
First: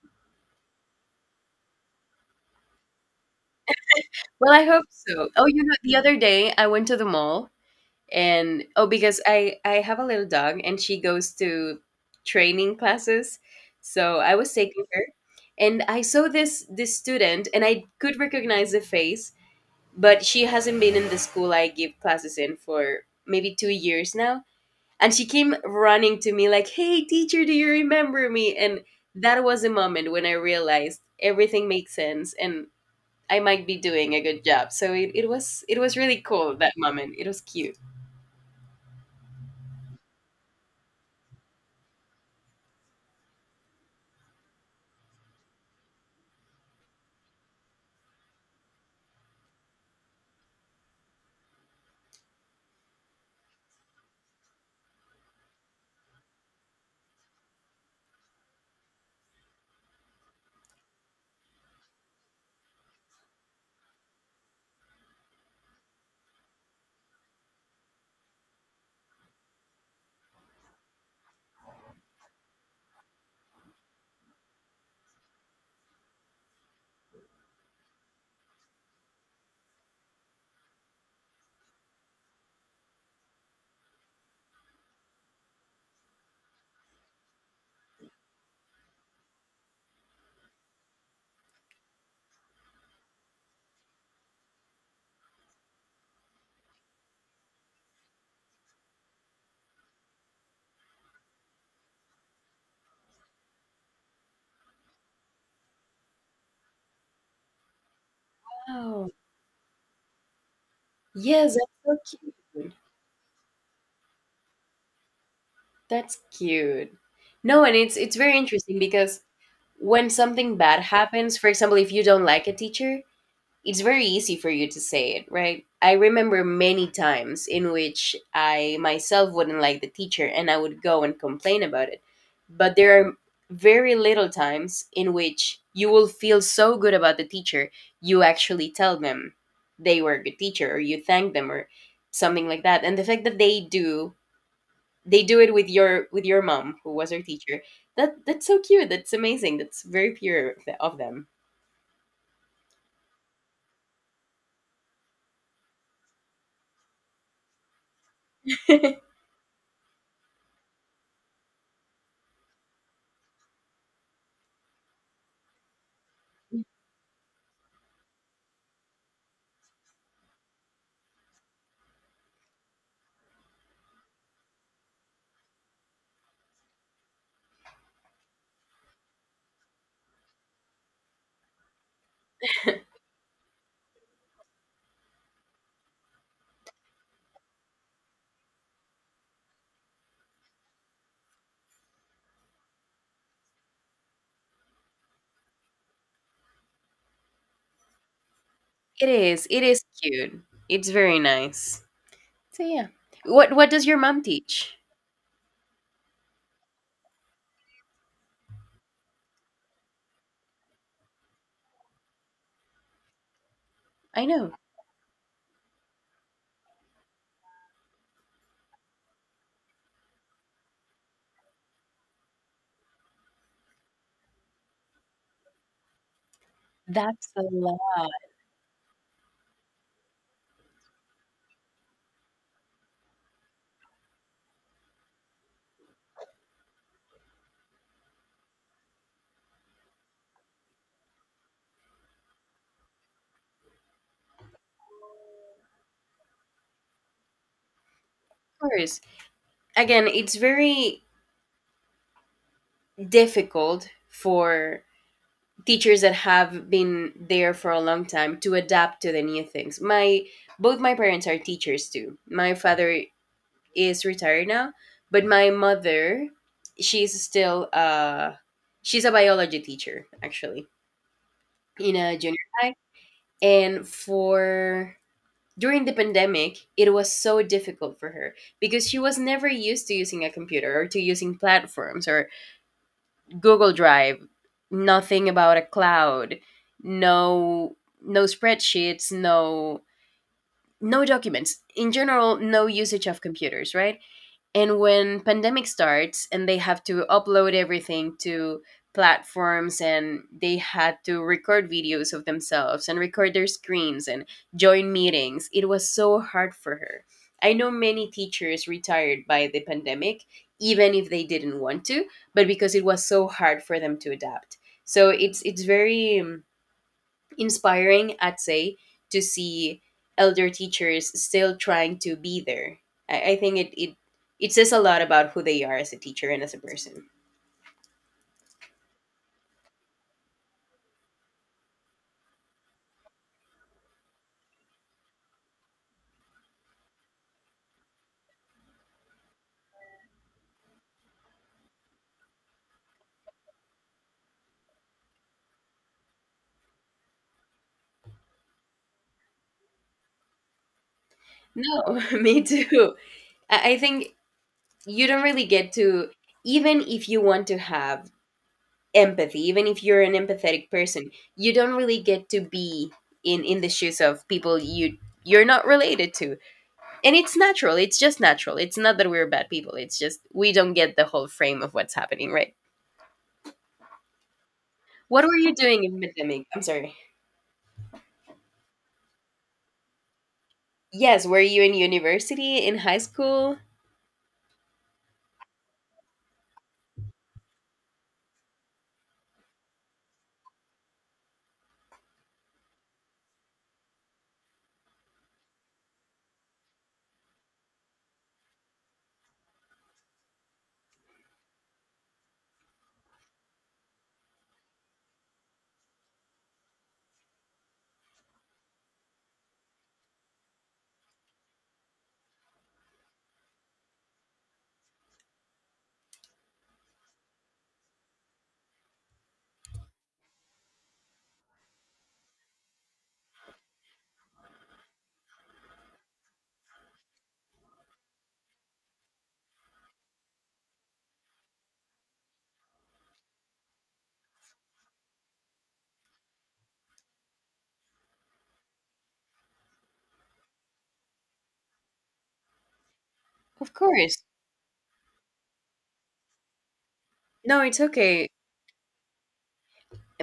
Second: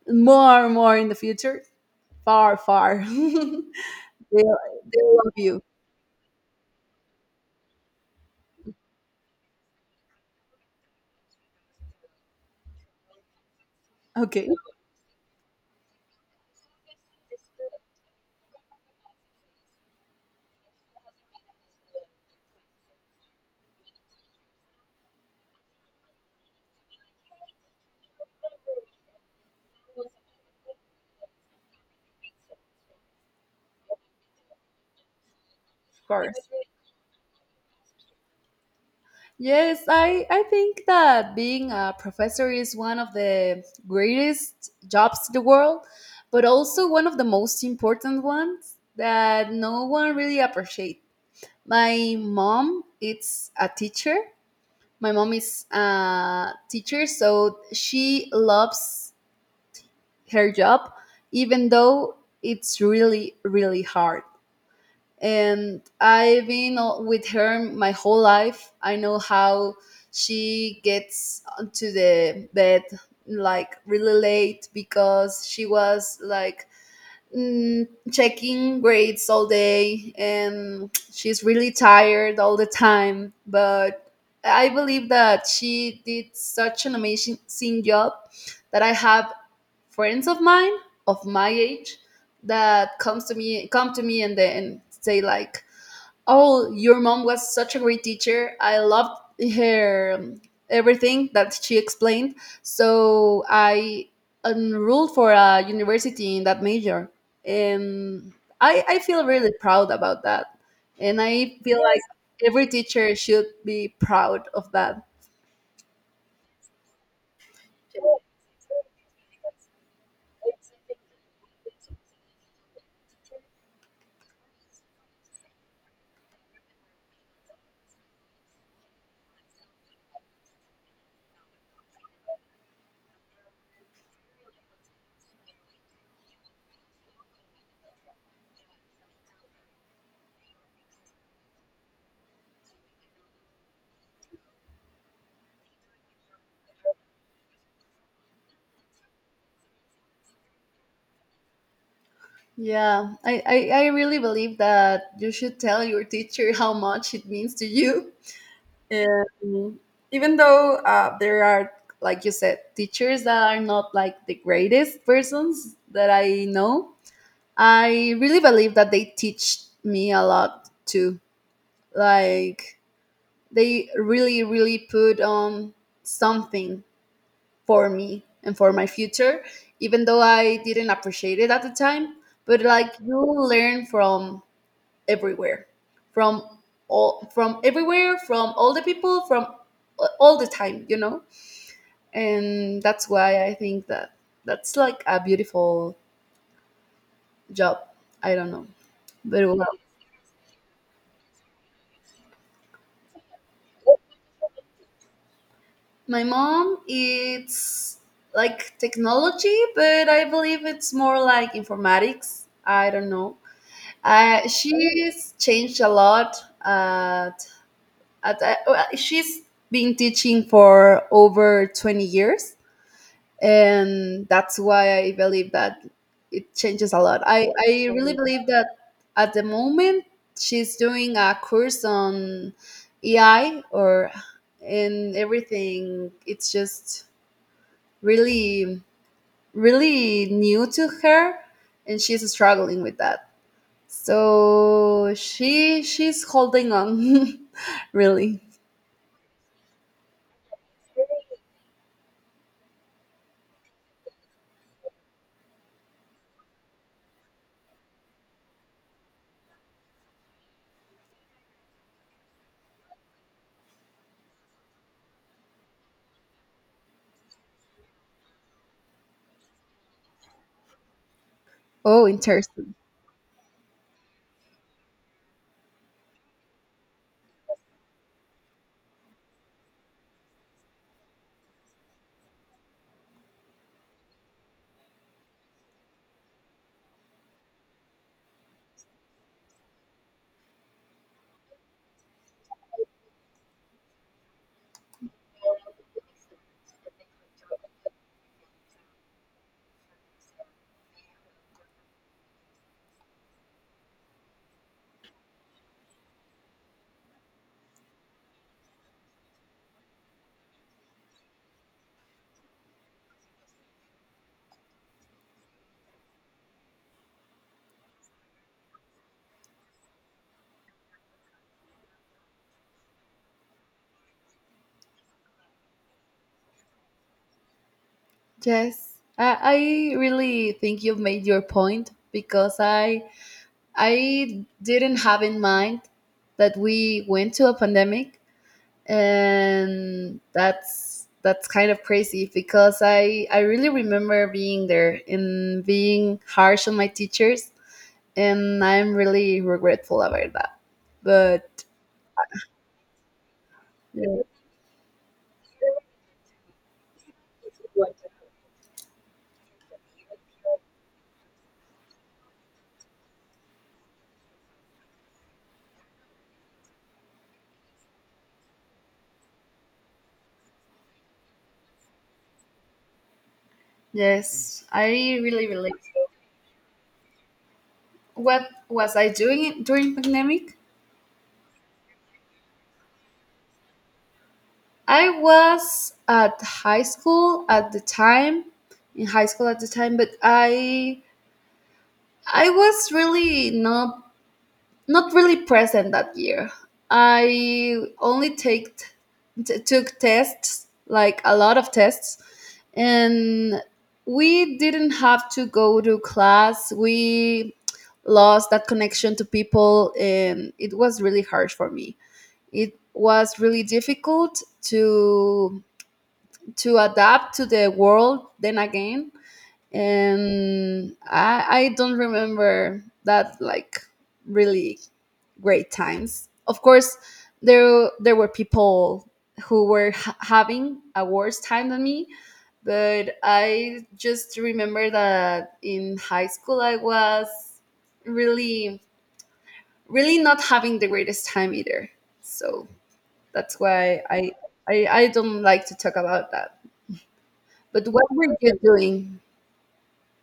more and more in the future. Far, far. they, Well, I hope they so. love Oh, you. you know, the other day I went to the mall and, oh, because I have a little dog and she goes to training classes, so I Okay, was taking her, and I saw this student, and I could recognize the face, but she hasn't been in the school I give classes in for maybe 2 years now. And she came running to me like, "Hey, teacher, do you remember me?" And that was a moment when I realized everything makes sense, and I might be doing a good job. So it was, it was of really course. cool, that moment, it was cute. Yes, I think that being a professor is one of the greatest jobs in the world, but also one of the most important ones that no one really appreciates. My mom is a teacher. My mom is a teacher, so she loves her job, even though it's really, really hard. And I've been with her my whole life. I know how she gets to the bed like really late because she was like, checking grades all day, and she's really tired all the time. But I believe that she did such an amazing amazing job that I have friends of mine of my age that come to me and then say like, oh, your mom was such a great teacher. I loved her, everything that she explained. So I enrolled for a university in that major, and I Oh. feel really proud about that. And Yes, I feel like that's so every cute. teacher should be proud of that. That's cute. No, and it's very interesting, because when something bad happens, for example, if you don't like a teacher, it's very easy for you to say it, right? I remember many times in which I myself wouldn't like the teacher and I would go and complain about it. But there are very little times in which you will feel so good about the teacher, you actually tell them they were a good teacher or you thank them or something like that. And the fact that they do, it with your, with your mom who was her teacher, that that's so cute, that's amazing, that's very pure of of them. Yeah, I really believe that you should tell your teacher how much it means to you. It Um, Even though there are, like you said, teachers that are not like the greatest persons that I know, I really believe that they teach me a lot too. Like they really, really put on something for me and for my future, even though I didn't appreciate it at the time. But like you learn from everywhere, from from everywhere, from all the people, from all the time, you know. And that's why I think that that's like a beautiful job. I don't know. Very is, it well. is cute, it's very nice. So yeah, what does your mom teach? My mom, it's like technology, but I believe it's more like informatics, I don't know. I know. She's changed a lot at, at she's been teaching for over 20 years, and that's why I believe that it changes a lot. That's a i lot. i Of really believe that. At the moment she's doing a course on AI or— and everything, it's just really really new to her, and she's struggling with that. So she's holding on really— course, again, it's very difficult for teachers that have been there for a long time to adapt to the new things. My, both my parents are teachers too. My father is retired now, but my mother, she's still, uh, she's a biology teacher, actually, in Oh, a junior interesting. high. And for during the pandemic, it was so difficult for her because she was never used to using a computer or to using platforms or Google Drive, nothing about a cloud, no, no spreadsheets, no, no documents. In general, no usage of computers, right? And when pandemic starts and they have to upload everything to platforms, and they had to record videos of themselves and record their screens and join meetings, it was so hard for her. I know many teachers retired by the pandemic even if they didn't want to, but because it was so hard for them to adapt. So it's very, inspiring, I'd say, to see elder teachers still trying to be there. I think it says a lot about who they are as a teacher and as a person. Yes, I really think you've made your point, because I didn't have in mind that we went to a pandemic, and that's kind of crazy, because I really remember being there and being harsh on my teachers, and I'm really regretful about that. But No, me too. I think yeah. you don't really get to, even if you want to have empathy, even if you're an empathetic person, you don't really get to be in the shoes of people you're not related to. And it's natural. It's just natural. It's not that we're bad people. It's just we don't get the whole frame of what's happening, right? Yes, I What were really you relate. doing in pandemic? I'm sorry. What was I doing during pandemic? Yes, were you in university, in high school? I was at high school at the time, in high school at the time, but I was really not not really present that year. I only took tests, like a lot of tests, and we didn't have to go to class. We lost that connection to people, and it was really hard for me. It was really difficult to adapt to the world then again. And I don't remember that like really great times. Of course, there were people who were having a worse time than me, but I just remember that in high school I was really really not having the greatest time either. So that's Of why course. I don't like to talk about that. No, it's But what okay. were you doing?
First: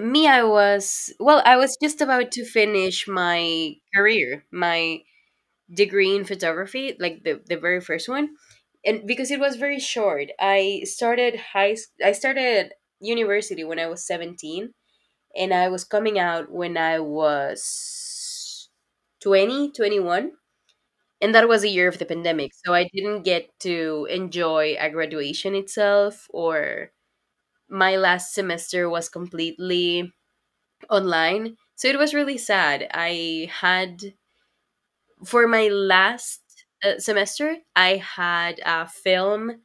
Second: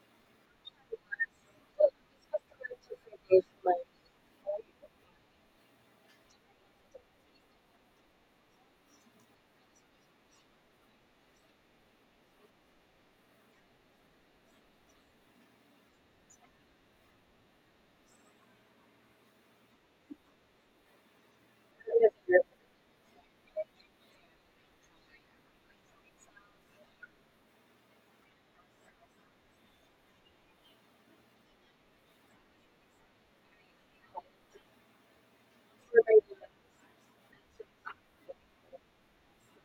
Me, I was, well, I was just about to finish my career, my degree in photography, like the very first one. And because it was very short, I started I started university when I was 17, and I was coming out when I was 20, 21. And that was a year of the pandemic, so I didn't get to enjoy a graduation itself. Or my last semester was completely online. So it was really sad. I had for my last semester, I had a film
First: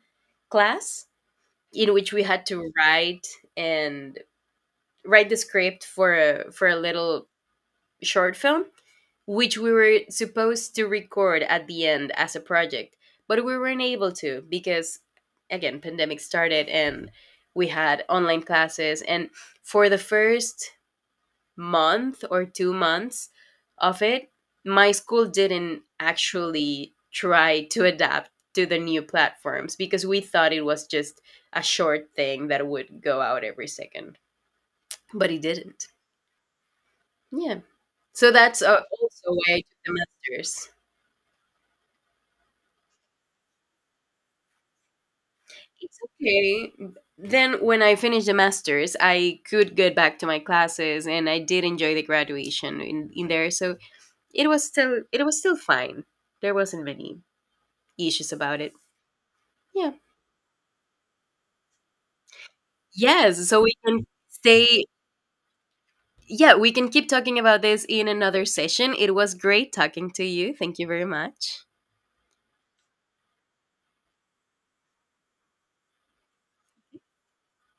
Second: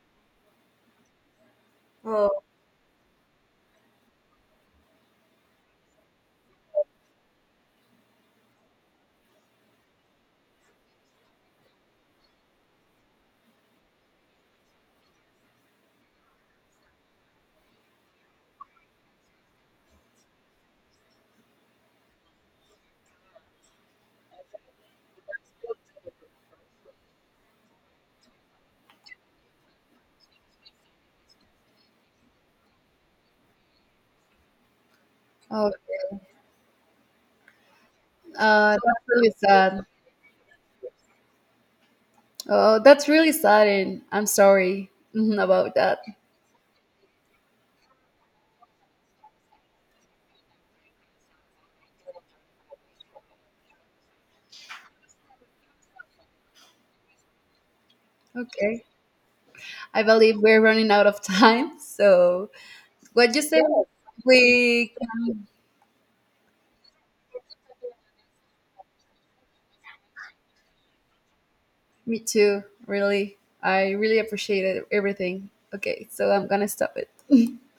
class in which we Oh. had to write and write the script for a, for a little short film, which we were supposed to record at the end as a project, but we weren't able to, because again, pandemic started, and we had online classes, and for the first month or 2 months of it, my school didn't actually try to adapt to the new platforms, because we thought it was just a short thing that would go out every second, but it Oh, didn't. Yeah. So that's, that's also really why I took sad. the masters. Oh, that's really sad, and I'm sorry about It's that. okay. Then when I finished the masters, I could get back to my classes and I did enjoy the graduation in there. So it was still, it was still fine. There wasn't many issues about it. Okay, Yeah. I believe we're running out of time. So, what you Yes, so said, we yes. can stay, We, yeah, we can keep talking about this in another session. It was great talking to you. Thank you very much. me too. Really, I really appreciated everything. Okay, so I'm gonna stop it.